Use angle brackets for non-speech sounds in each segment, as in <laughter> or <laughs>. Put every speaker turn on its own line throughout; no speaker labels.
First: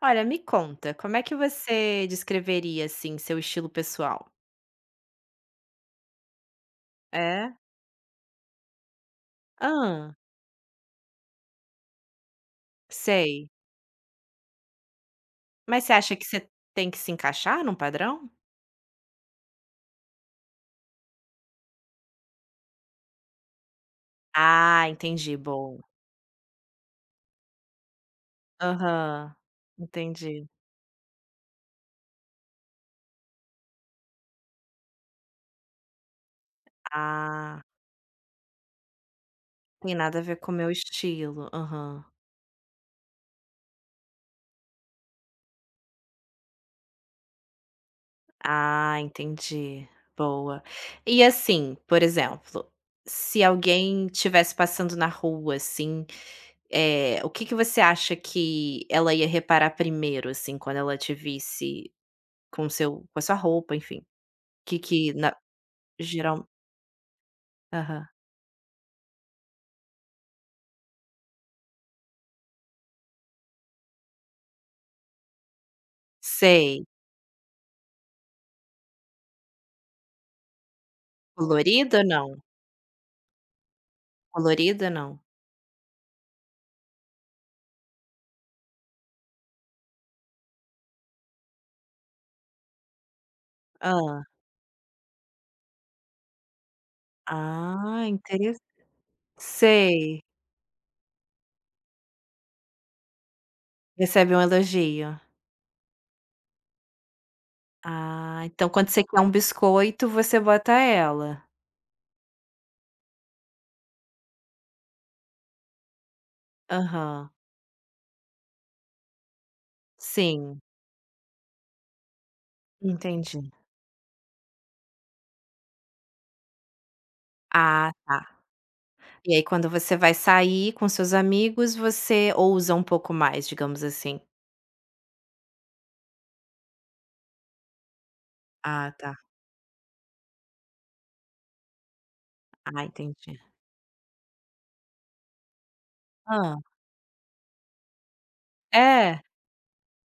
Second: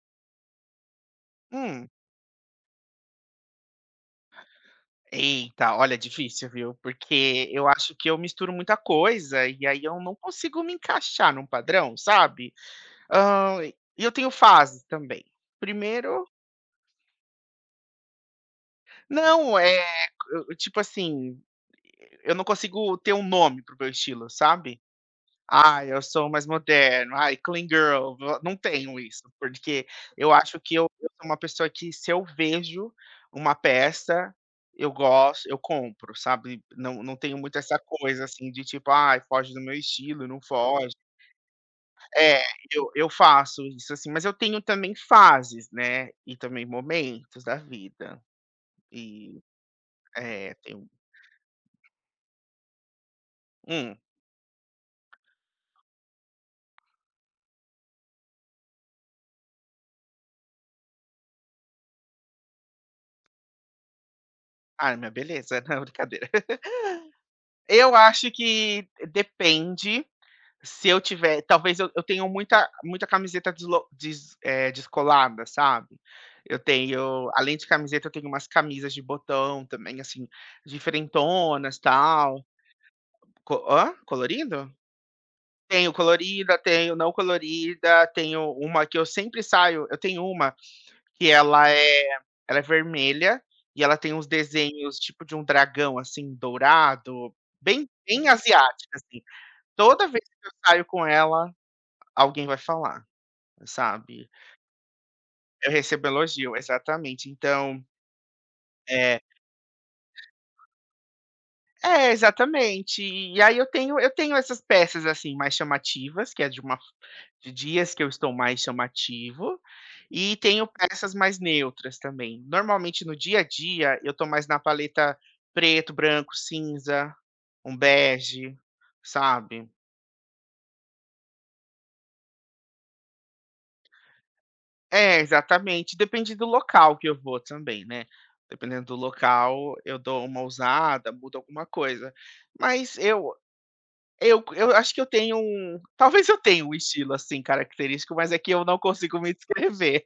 Olha, me conta, como é que
Hum,
você descreveria, assim, seu estilo pessoal?
olha, difícil, viu? Porque
É?
eu acho que eu misturo muita coisa e aí eu não
Ah,
consigo me encaixar num padrão, sabe?
sei.
Hã, e eu tenho fases também.
Mas você acha que
Primeiro,
você tem que se encaixar num padrão?
não, é, tipo assim, eu não consigo ter um nome pro meu estilo, sabe?
Ah, entendi. Bom.
Ah, eu sou mais moderno, ai, clean girl, vo não tenho isso,
Aham,
porque eu
entendi.
acho que eu sou uma pessoa que se eu vejo uma peça, eu gosto, eu compro, sabe. Não tenho muito
Ah,
essa coisa, assim, de tipo: "Ai, foge do meu
tem nada a
estilo,
ver
não
com o meu
foge".
estilo. Aham.
É, eu faço isso, assim, mas eu tenho também fases, né, e também momentos da vida.
Ah,
E
entendi,
é,
boa.
tem um.
E assim, por exemplo, se
Hum.
alguém estivesse passando na rua, assim, o que que você acha que ela ia reparar primeiro, assim, quando ela te visse com a sua roupa, enfim? O que
Ah, minha
que na
beleza. <laughs> Não, brincadeira.
geral.
Eu
Aham.
acho que depende. Se eu tiver talvez eu tenho muita muita camiseta descolada, sabe. Eu
Sei.
tenho, além de camiseta, eu tenho umas camisas de botão também, assim, diferentonas,
Colorida, não?
tal. Co hã? Colorido?
Colorida, não?
Tenho colorida, tenho não colorida, tenho uma que eu sempre saio, eu tenho uma que ela é vermelha e ela tem
Hã.
uns desenhos tipo de um dragão, assim, dourado, bem
Ah,
bem
interes
asiática, assim. Toda
sei.
vez que eu saio com ela, alguém vai falar. Sabe?
Recebe um elogio.
Eu recebo elogio, exatamente. Então,
Ah, então quando você
é,
quer um biscoito, você bota ela.
é, exatamente. E aí eu tenho essas peças, assim, mais chamativas, que é de uma
Aham.
de dias que eu estou mais chamativo, e
Sim,
tenho peças mais neutras também. Normalmente, no dia a
entendi.
dia, eu tô mais na paleta preto, branco, cinza, um
Ah, tá.
bege,
E aí
sabe?
quando você vai sair com seus amigos, você ousa um pouco mais, digamos assim.
É, exatamente. Depende do local que eu vou também, né. Dependendo
Ah,
do
tá.
local, eu dou uma ousada, mudo alguma coisa.
Ah,
Mas eu
entendi.
eu eu acho que eu tenho um, talvez eu
Hã.
tenha um estilo, assim, característico, mas é que eu não consigo
É,
me descrever.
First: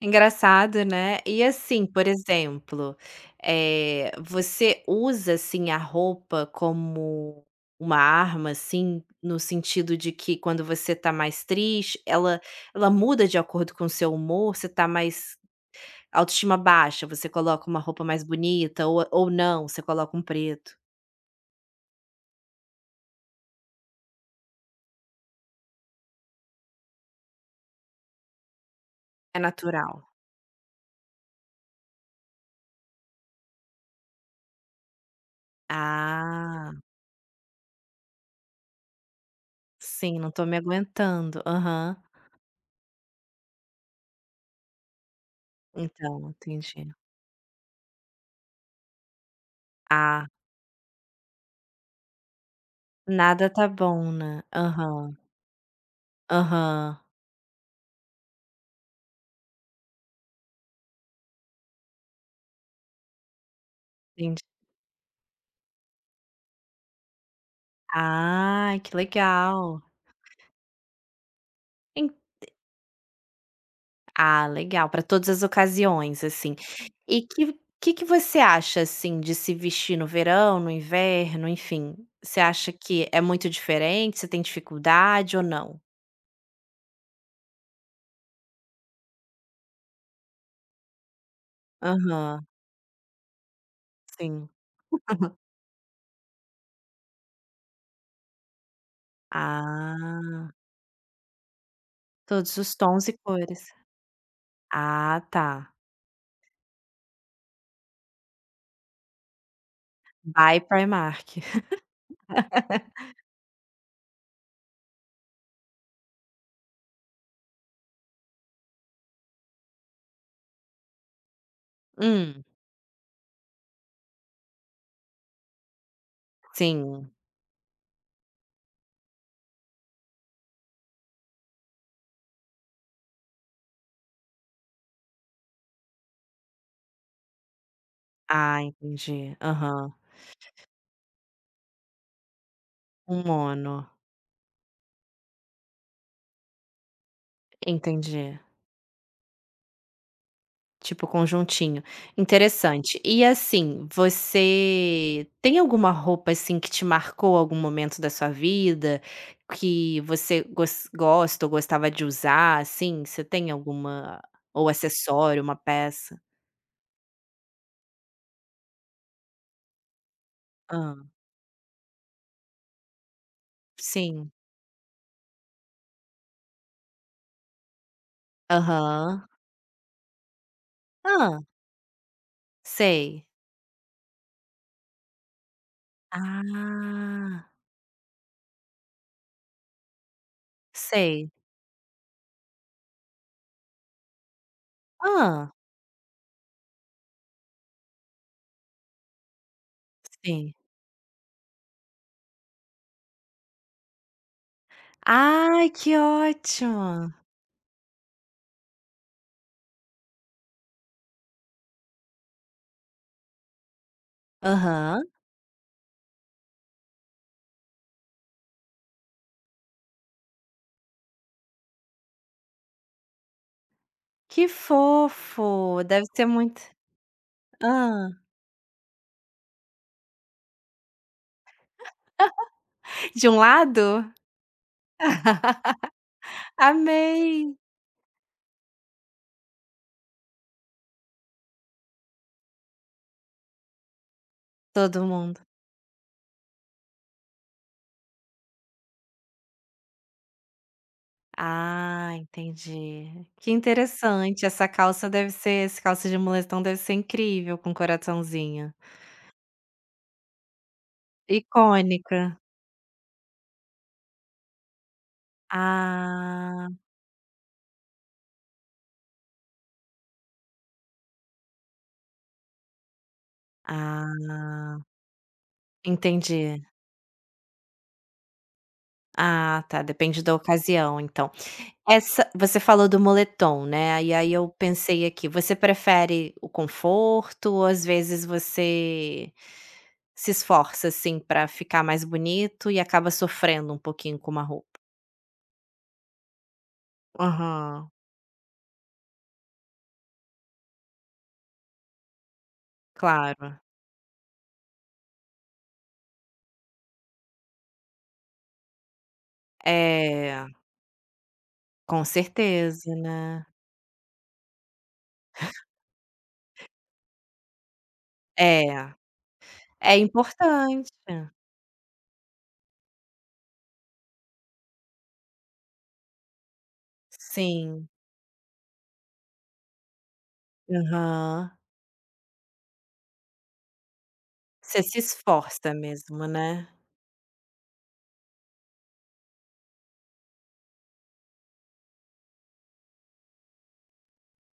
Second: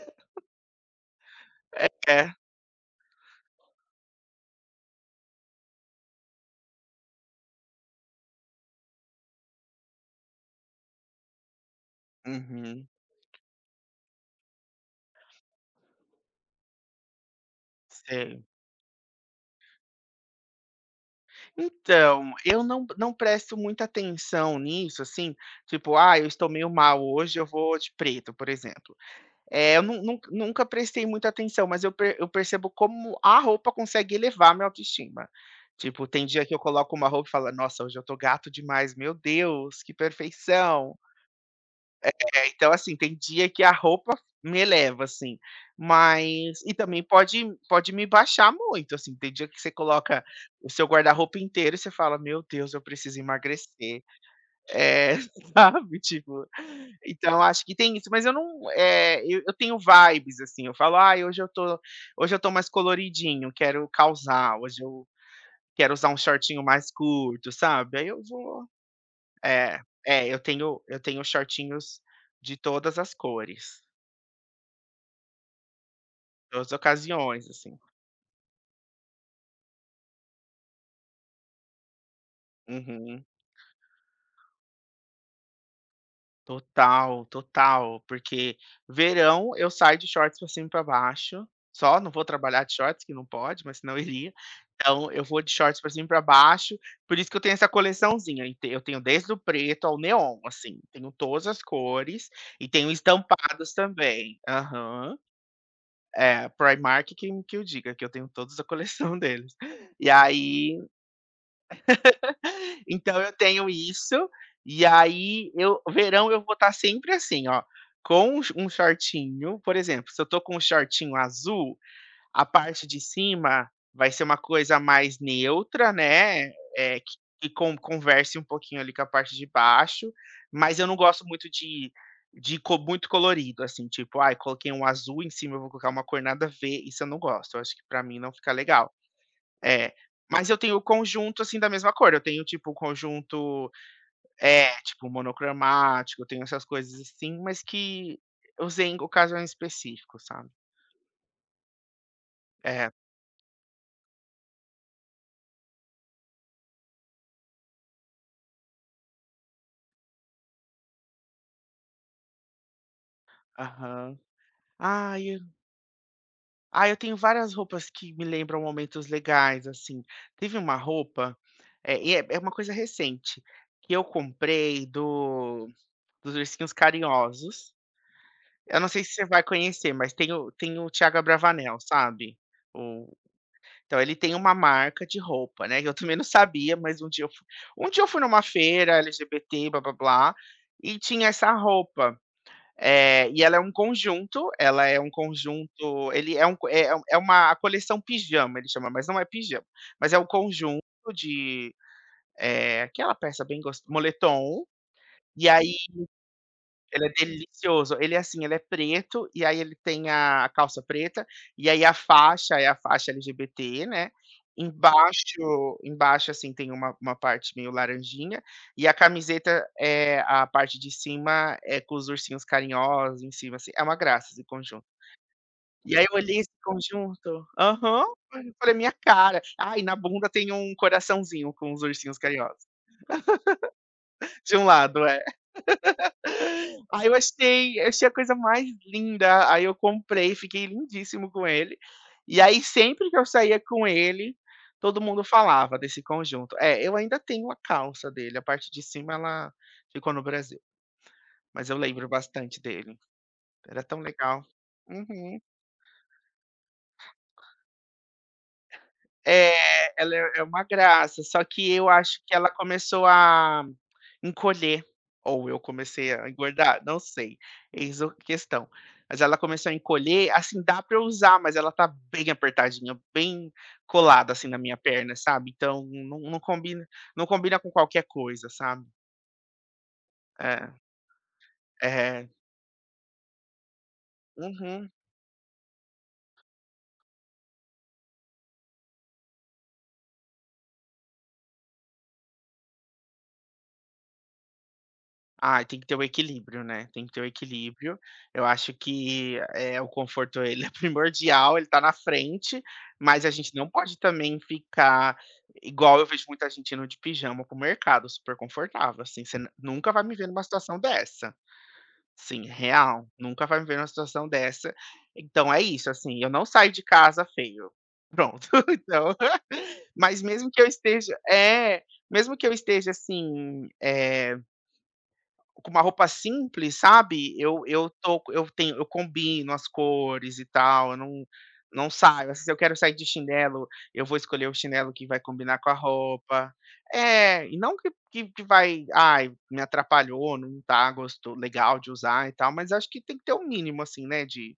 engraçado, né. E assim,
<laughs>
por
É.
exemplo, você usa, assim, a roupa como uma arma, assim, no sentido de que quando você tá mais triste, ela
Uhum.
ela muda de acordo com o seu humor? Você tá mais autoestima baixa, você coloca uma roupa mais
Sei.
bonita, ou não, você coloca um preto?
Então, eu não presto muita atenção nisso, assim, tipo: "Ah, eu estou meio mal hoje, eu vou de preto", por exemplo.
É
É, eu
natural?
nun nun nunca prestei muita atenção, mas eu percebo como a roupa consegue elevar minha autoestima. Tipo, tem dia que eu
Ah,
coloco uma roupa e falo: "Nossa, hoje eu tô gato demais, meu Deus, que
sim, não tô me
perfeição".
aguentando. Aham.
É, então, assim, tem dia que a roupa me eleva, assim,
Então,
mas e
entendi.
também pode me baixar muito, assim, tem dia que você coloca
Ah,
o seu guarda-roupa inteiro e você fala: "Meu Deus, eu preciso
nada tá
emagrecer".
bom, né.
É,
Aham,
<laughs> sabe, tipo,
aham,
então acho que tem isso, mas eu não, eu tenho vibes, assim, eu falo: "Ai, hoje eu tô mais coloridinho, quero
entendi.
causar, hoje eu quero usar um shortinho mais curto", sabe. Aí eu vou,
Ah, que
é,
legal.
é, eu tenho shortinhos
En
de todas as cores,
ah, legal, para todas as ocasiões, assim.
todas as
E
ocasiões,
que
assim.
que que você acha, assim, de se vestir no verão, no inverno, enfim, você acha que é
Uhum.
muito diferente, você tem dificuldade ou não?
Total, total, porque verão eu saio de shorts pra cima e pra baixo, só, não vou
Aham,
trabalhar de shorts, que não pode, mas senão eu iria.
sim.
Então eu vou de shorts pra cima e pra baixo, por isso que eu tenho essa coleçãozinha, e eu tenho desde o preto ao neon,
Ah,
assim, tenho todas as cores
todos
e
os
tenho
tons e cores.
estampados também. Aham.
Ah, tá.
É, Primark que eu diga, que eu tenho todos a coleção <laughs> deles. E
By
aí
Primark.
então eu tenho isso, e aí eu, verão, eu vou estar sempre assim, ó, com um shortinho, por exemplo, se eu tô com um shortinho azul, a
Hum,
parte de cima vai ser uma coisa mais neutra, né, eh,
sim.
que con converse um pouquinho ali com a parte de baixo, mas eu não gosto muito de co muito colorido, assim, tipo: "Ai, coloquei um azul em cima, eu vou colocar uma cor nada a ver", isso eu não gosto, eu acho que pra mim não fica
Ah,
legal.
entendi. Aham.
É, mas eu tenho o conjunto, assim, da mesma cor, eu tenho, tipo, o
Um
conjunto,
mono,
é tipo, monocromático, eu tenho essas coisas assim, mas que
Entendi.
eu usei em ocasiões específicas, sabe.
Tipo conjuntinho.
É,
Interessante. E assim, você tem alguma roupa, assim, que te marcou algum momento da sua vida, que você gosta ou gostava de usar, assim? Você tem
aham.
alguma ou
Ai, eu
acessório, uma peça?
ai, eu tenho várias roupas que me lembram momentos legais, assim. Teve uma
Hã.
roupa, e é uma coisa recente, que eu
Sim.
comprei do dos Ursinhos Carinhosos. Eu não sei se você
Aham.
vai conhecer, mas tem o Thiago
Ah,
Abravanel, sabe?
sei.
Então ele tem uma marca de roupa, né, eu também não sabia, mas
Ah,
um dia eu fui numa feira LGBT blá-blá-blá, e tinha
sei.
essa roupa, e ela é um conjunto, ela é um
Ah,
conjunto ele é um co- é é uma a coleção pijama, ele chama, mas não é pijama, mas é um
sim.
conjunto de, eh, aquela peça bem gos moletom, e
Ai,
aí
que
ele é
ótimo.
delicioso. Ele é assim, ele é preto, e aí ele tem a calça preta, e aí a faixa LGBT, né.
Aham.
Embaixo, assim, tem uma parte meio laranjinha, e a camiseta, a parte de cima é com os ursinhos carinhosos em cima, assim. É uma graça esse
Que
conjunto.
fofo,
E aí
deve
eu
ser
olhei esse
muito
conjunto, aham.
hã.
Eu falei: "Minha cara". Ai, na bunda tem um coraçãozinho com os ursinhos carinhosos.
De um lado?
De um lado, é. Aí
Amei.
eu achei a coisa mais linda, aí eu comprei, fiquei lindíssimo com ele. E aí sempre que eu saía com ele, todo
Todo
mundo
mundo.
falava desse conjunto. É, eu ainda tenho a calça dele, a parte de cima ela ficou no Brasil, mas eu lembro
Ah,
bastante dele.
entendi. Que
Era tão legal.
interessante,
Uhum.
essa calça de moletom deve ser incrível com coraçãozinho.
É, ela é uma graça, só que eu acho
Icônica.
que ela começou a encolher, ou eu comecei a
Ah,
engordar, não sei, eis o questão. Mas ela começou a encolher, assim, dá pra eu usar, mas ela tá bem apertadinha, bem colada, assim, na minha
ah,
perna, sabe. Então
entendi.
não combina com qualquer coisa, sabe.
Ah, tá, depende da
É,
ocasião então.
é.
Essa você falou do moletom, né, e aí eu
Uhum.
pensei aqui, você prefere o conforto ou às vezes você se esforça, assim, pra ficar mais bonito e acaba sofrendo um pouquinho com uma roupa?
Ah, tem que ter o equilíbrio, né, tem que ter o
Aham,
equilíbrio. Eu acho que, é, o conforto ele é <laughs> primordial, ele tá na frente, mas a gente
claro.
não pode também ficar, igual eu vejo muita gente indo de pijama pro mercado, super confortável, assim, você nu nunca vai me ver numa
É,
situação dessa.
com
Sim,
certeza,
real,
né.
nunca vai me ver numa situação dessa. Então é isso, assim, eu não saio de casa feio. Pronto,
É,
<laughs> então,
é
mas
importante.
mesmo que eu esteja assim, com uma roupa simples, sabe,
Sim,
eu tô eu tenho eu combino as cores e tal, eu
aham.
não saio, assim, se eu quero sair de chinelo, eu vou escolher o
Você
chinelo
se
que vai combinar com
esforça
a
mesmo,
roupa.
né.
É, e não que vai: "Ai, me atrapalhou, não tá gosto legal de usar e tal", mas acho que tem que ter um mínimo, assim, né, de,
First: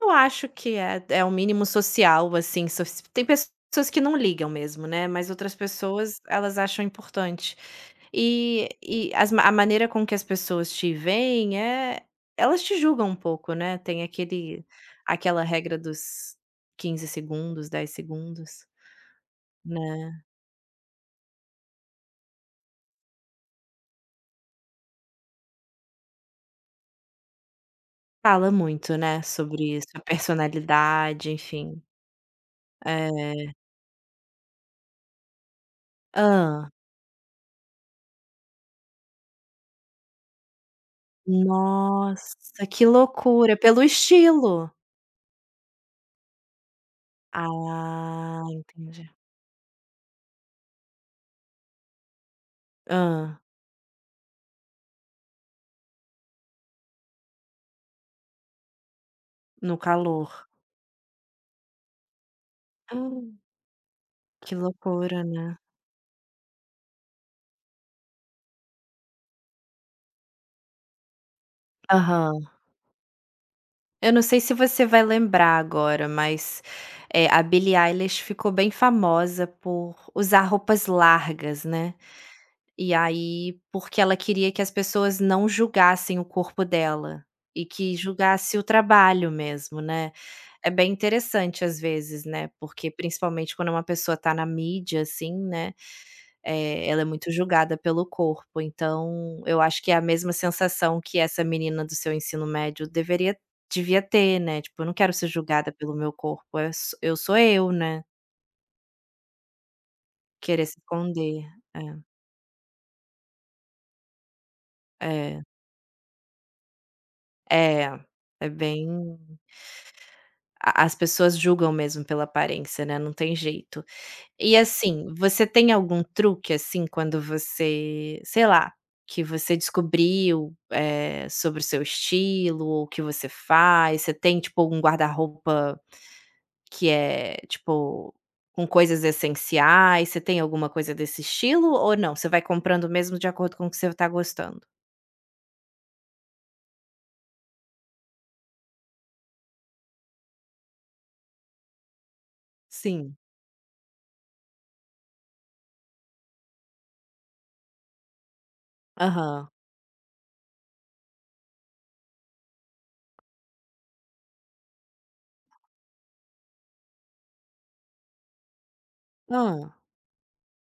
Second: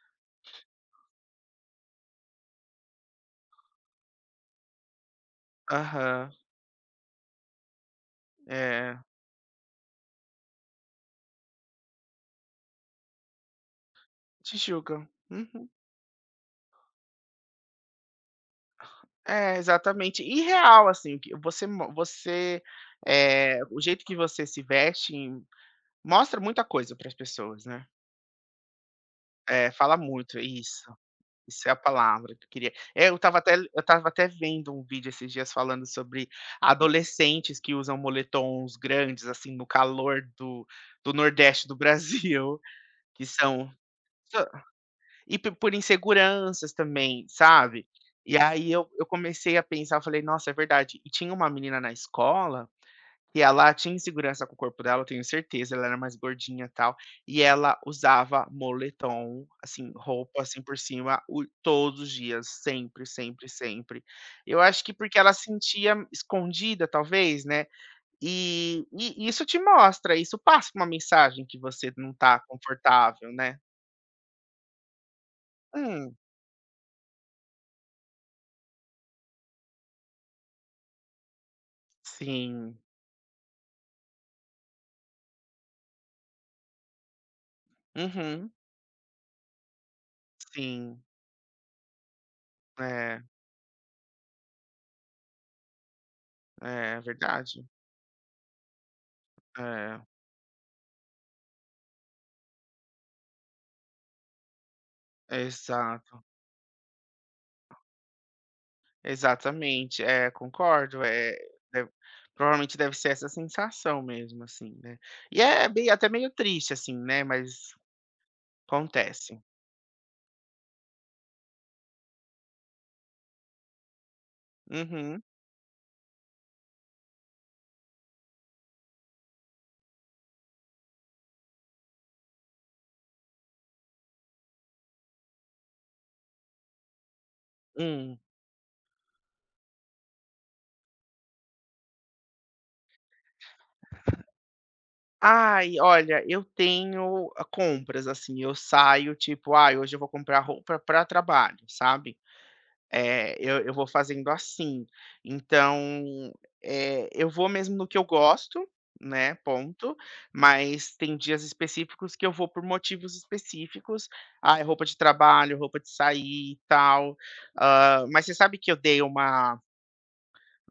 Eu acho que é o mínimo social, assim, soci tem pessoas que não ligam mesmo, né, mas outras pessoas,
aham,
elas acham importante. E
é,
e a maneira com que as pessoas te veem é, elas te julgam um pouco, né, tem
te
aquele
julgam.
aquela
Uhum.
regra dos quinze segundos, dez segundos,
É,
né.
exatamente. E real, assim, que você mo você, eh, o jeito que você se veste mostra muita coisa para as pessoas, né.
Fala muito, né,
É,
sobre
fala
sua
muito, isso,
personalidade,
isso é a
enfim.
palavra que eu queria. É,
É.
eu estava até vendo um vídeo esses dias falando sobre
Hã.
adolescentes que usam moletons grandes, assim, no calor do nordeste do Brasil,
Nossa, que
<laughs> que
loucura,
são
pelo estilo.
e p por inseguranças também, sabe. E
Ah,
aí eu
entendi.
comecei a pensar, eu falei: "Nossa, é verdade". E tinha uma menina na escola.
Hã,
E ela tinha insegurança com o corpo dela, eu tenho certeza, ela era mais gordinha, e tal, e ela usava moletom,
no
assim,
calor.
roupa assim por cima, o todos os dias, sempre,
Hum,
sempre, sempre.
que
Eu acho que porque
loucura,
ela se
né.
sentia escondida, talvez, né, e isso te mostra, isso passa uma mensagem que você não tá
Aham.
confortável, né.
Eu não sei se você vai lembrar agora,
Hum,
mas a Billie Eilish ficou bem famosa por usar roupas largas, né.
sim.
E aí, porque ela queria que as pessoas não julgassem o corpo dela, e que
Uhum,
julgasse o trabalho mesmo, né. É bem
sim.
interessante às vezes, né, porque
É,
principalmente quando uma pessoa tá na mídia, assim, né.
é
Ela é muito
verdade.
julgada pelo corpo, então eu acho que é
É,
a mesma sensação que essa menina do seu ensino médio deveria devia ter, né, tipo: "Eu não quero ser julgada pelo meu
exato.
corpo, é so eu sou eu, né".
Exatamente, é,
Querer se
concordo, é,
esconder.
deve, provavelmente deve ser essa sensação mesmo, assim, né.
É,
E
é,
é bem até meio triste, assim, né, mas
é, é, bem,
acontece.
a as pessoas julgam mesmo pela aparência, né, não tem jeito. E assim,
Uhum.
você tem algum truque, assim, quando você, sei lá, que você descobriu, sobre o seu estilo ou o que você faz? Você tem, tipo, um guarda-roupa que é, tipo,
Hum.
com coisas essenciais? Você tem alguma coisa desse estilo ou não? Você vai comprando mesmo de acordo com o que você tá gostando?
Ai, olha, eu tenho, ah, compras, assim, eu saio, tipo: "Ai, hoje eu vou comprar roupa para trabalho", sabe.
Sim.
É, eu vou fazendo assim. Então, eu vou mesmo no que eu gosto, né,
Aham.
ponto, mas tem dias específicos que eu vou por motivos específicos. Ah, é roupa de trabalho, roupa de sair e tal. Hã, mas você sabe que eu dei uma,
Ah.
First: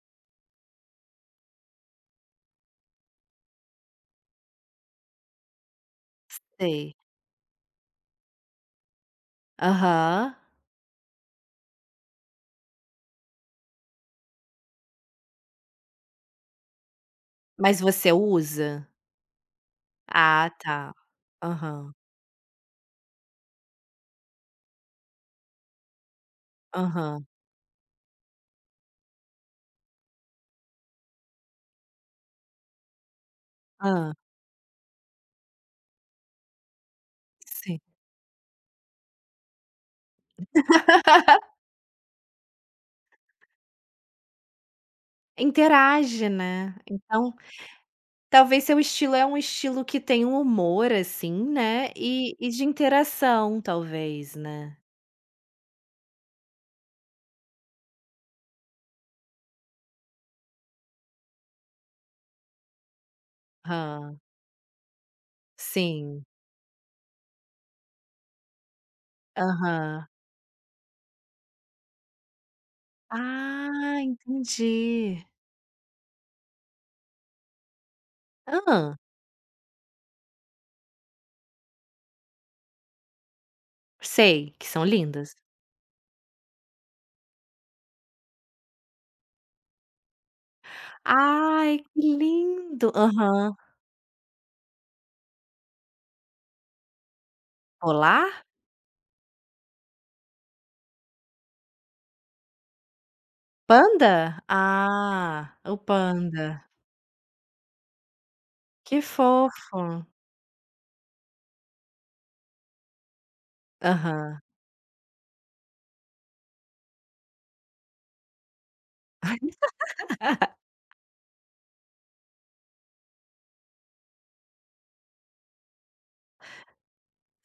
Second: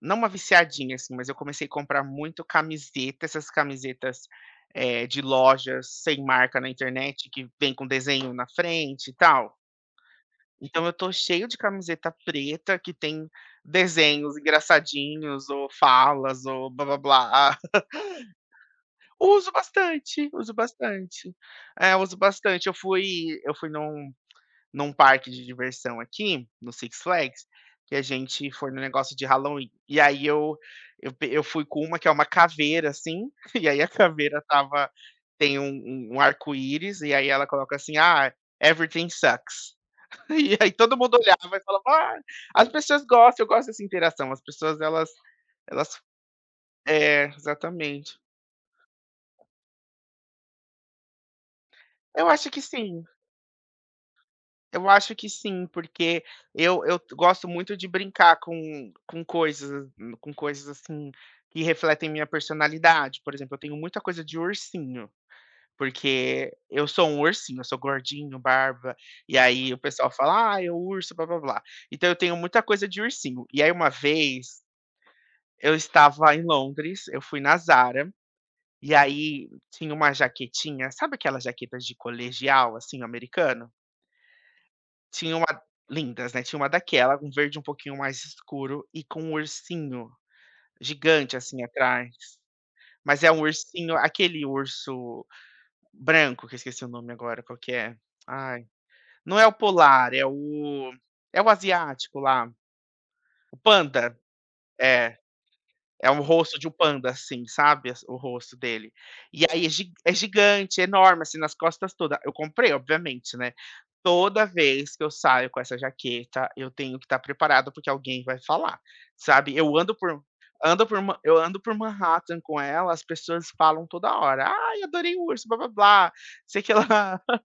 não, uma viciadinha, assim, mas eu comecei a comprar muito camiseta, essas camisetas, de lojas sem marca na
Sei.
internet que vem com desenho na frente e tal.
Aham.
Então eu tô cheio de camiseta preta que tem desenhos engraçadinhos ou falas ou blá blá blá.
Mas
<laughs>
você usa?
Uso bastante,
Ah,
uso
tá.
bastante.
Aham,
É, uso bastante. Eu fui num parque de diversão aqui, no Six
aham.
Flags, que a gente foi no negócio de Halloween. E aí eu fui com uma que é uma caveira, assim, <laughs> e aí a
Ah.
caveira tava, tem um arco-íris, e aí ela coloca
Sim.
assim: "Ah, everything sucks". <laughs> E aí todo mundo olhava e falava: "Ah, as pessoas gostam, eu gosto dessa interação, as pessoas elas elas",
Interage, né.
é,
Então,
exatamente.
talvez seu estilo é um estilo que tem um humor, assim, né,
Eu
e
acho
e
que
de
sim,
interação talvez, né.
eu acho que sim, porque eu gosto muito de brincar com coisas, assim, que refletem minha personalidade, por exemplo, eu tenho muita
Hã.
coisa de ursinho,
Sim.
porque eu sou um ursinho, eu sou gordinho, barba, e aí o
Aham.
pessoal fala: "Ah, eu o urso, blá-blá-blá". Então eu tenho muita coisa de ursinho. E aí uma
Ah,
vez
entendi.
eu estava em Londres, eu fui na Zara, e
Ah,
aí tinha uma jaquetinha, sabe aquelas jaquetas de colegial, assim, americano?
sei, que são lindas.
Tinha uma Lindas, né, tinha uma daquela, um verde um pouquinho mais escuro e com um ursinho gigante, assim,
Ai, que
atrás.
lindo.
Mas é um
Aham.
ursinho, aquele urso branco, que eu esqueci o nome agora, qual que é?
Olá.
Ai, não é o polar, é o é o asiático lá, o panda.
Panda?
É.
Ah, o
É um rosto
panda.
de um panda, assim, sabe, as, o rosto dele.
Que
E aí é
fofo.
gi é gigante, é enorme, assim, nas costas toda. Eu comprei, obviamente, né.
Aham.
Toda vez que eu saio com essa jaqueta, eu tenho que estar preparado, porque alguém vai falar, sabe. Eu ando por Manhattan com ela, as pessoas falam toda hora: "Ai, adorei o urso, blá-blá-blá, sei que lá".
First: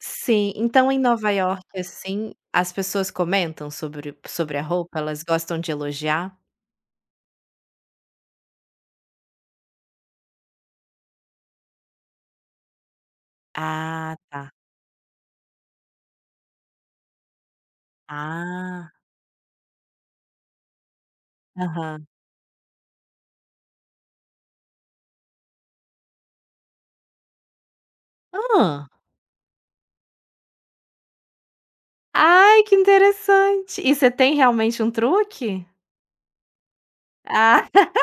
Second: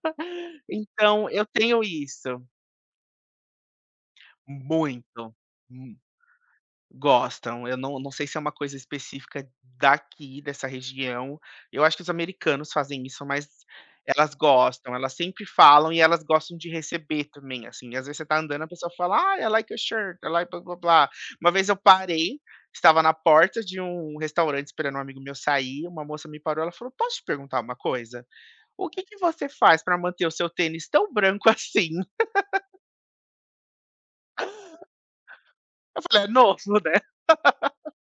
Sim, então em
Então
Nova
eu
York,
tenho
assim,
isso,
as pessoas comentam sobre a roupa? Elas
muito.
gostam de elogiar?
Gostam. Eu não sei se é uma coisa específica daqui, dessa região. Eu acho que os americanos fazem isso, mas
Ah,
elas
tá.
gostam, elas sempre falam e elas gostam de receber também, assim. Às vezes você tá andando, a pessoa
Ah,
fala: "Ah, I like your shirt, I like blá blá blá". Uma vez eu
aham.
parei, estava na porta de um restaurante esperando um amigo meu sair, uma moça me parou, ela falou: "Posso te perguntar uma coisa? O
Ah,
que que você faz para manter o seu tênis tão branco assim?" <laughs>
ai, que interessante. E você tem realmente um truque?
Eu falei: "É novo, né?"
Ah. <laughs>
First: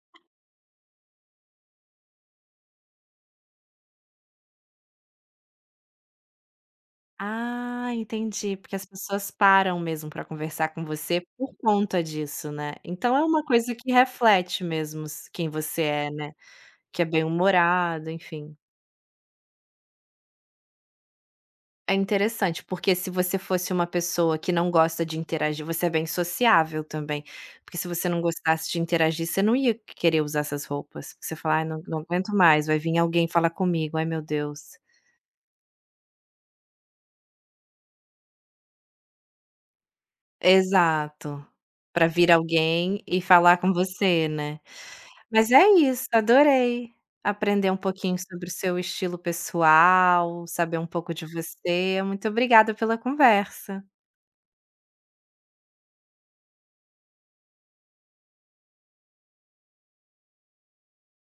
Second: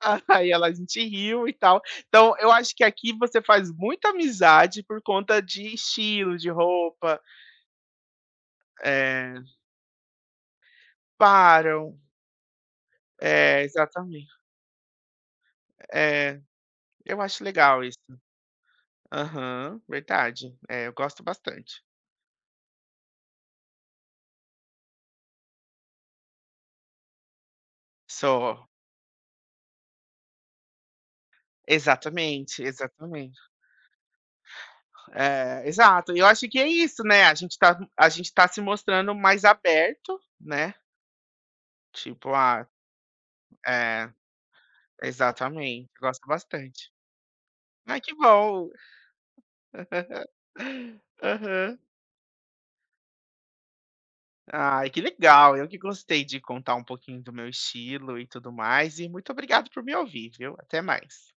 <laughs> Aí ela, a gente riu e tal. Então, eu acho que aqui você faz muita amizade por conta de estilo, de roupa,
Ah, entendi, porque as pessoas
eh,
param mesmo para conversar com você por
param.
conta disso, né. Então é uma
É,
coisa que
exatamente.
reflete mesmo s quem você é, né,
É,
que é
eu acho legal isso.
bem-humorado, enfim.
Aham, verdade. É, eu gosto bastante.
É interessante, porque se você fosse uma pessoa que não gosta de interagir, você é bem sociável também, porque se você não
Só.
gostasse de interagir, você não ia querer usar essas roupas. Você fala: "Ai, não, não aguento
Exatamente,
mais, vai vir alguém
exatamente.
falar comigo, ai meu Deus".
É, exato. E eu acho que é isso, né, a gente tá se mostrando mais aberto, né,
Exato, pra vir
tipo, ah
alguém e falar com
é,
você, né. Mas é
exatamente,
isso,
gosto
adorei
bastante.
aprender um
Ai, que
pouquinho sobre o
bom.
seu estilo pessoal, saber um pouco de
Aham.
você. Muito obrigada pela conversa.
Ai, que legal. Eu que gostei de contar um pouquinho do meu estilo e tudo mais. E muito obrigado por me ouvir, viu? Até mais.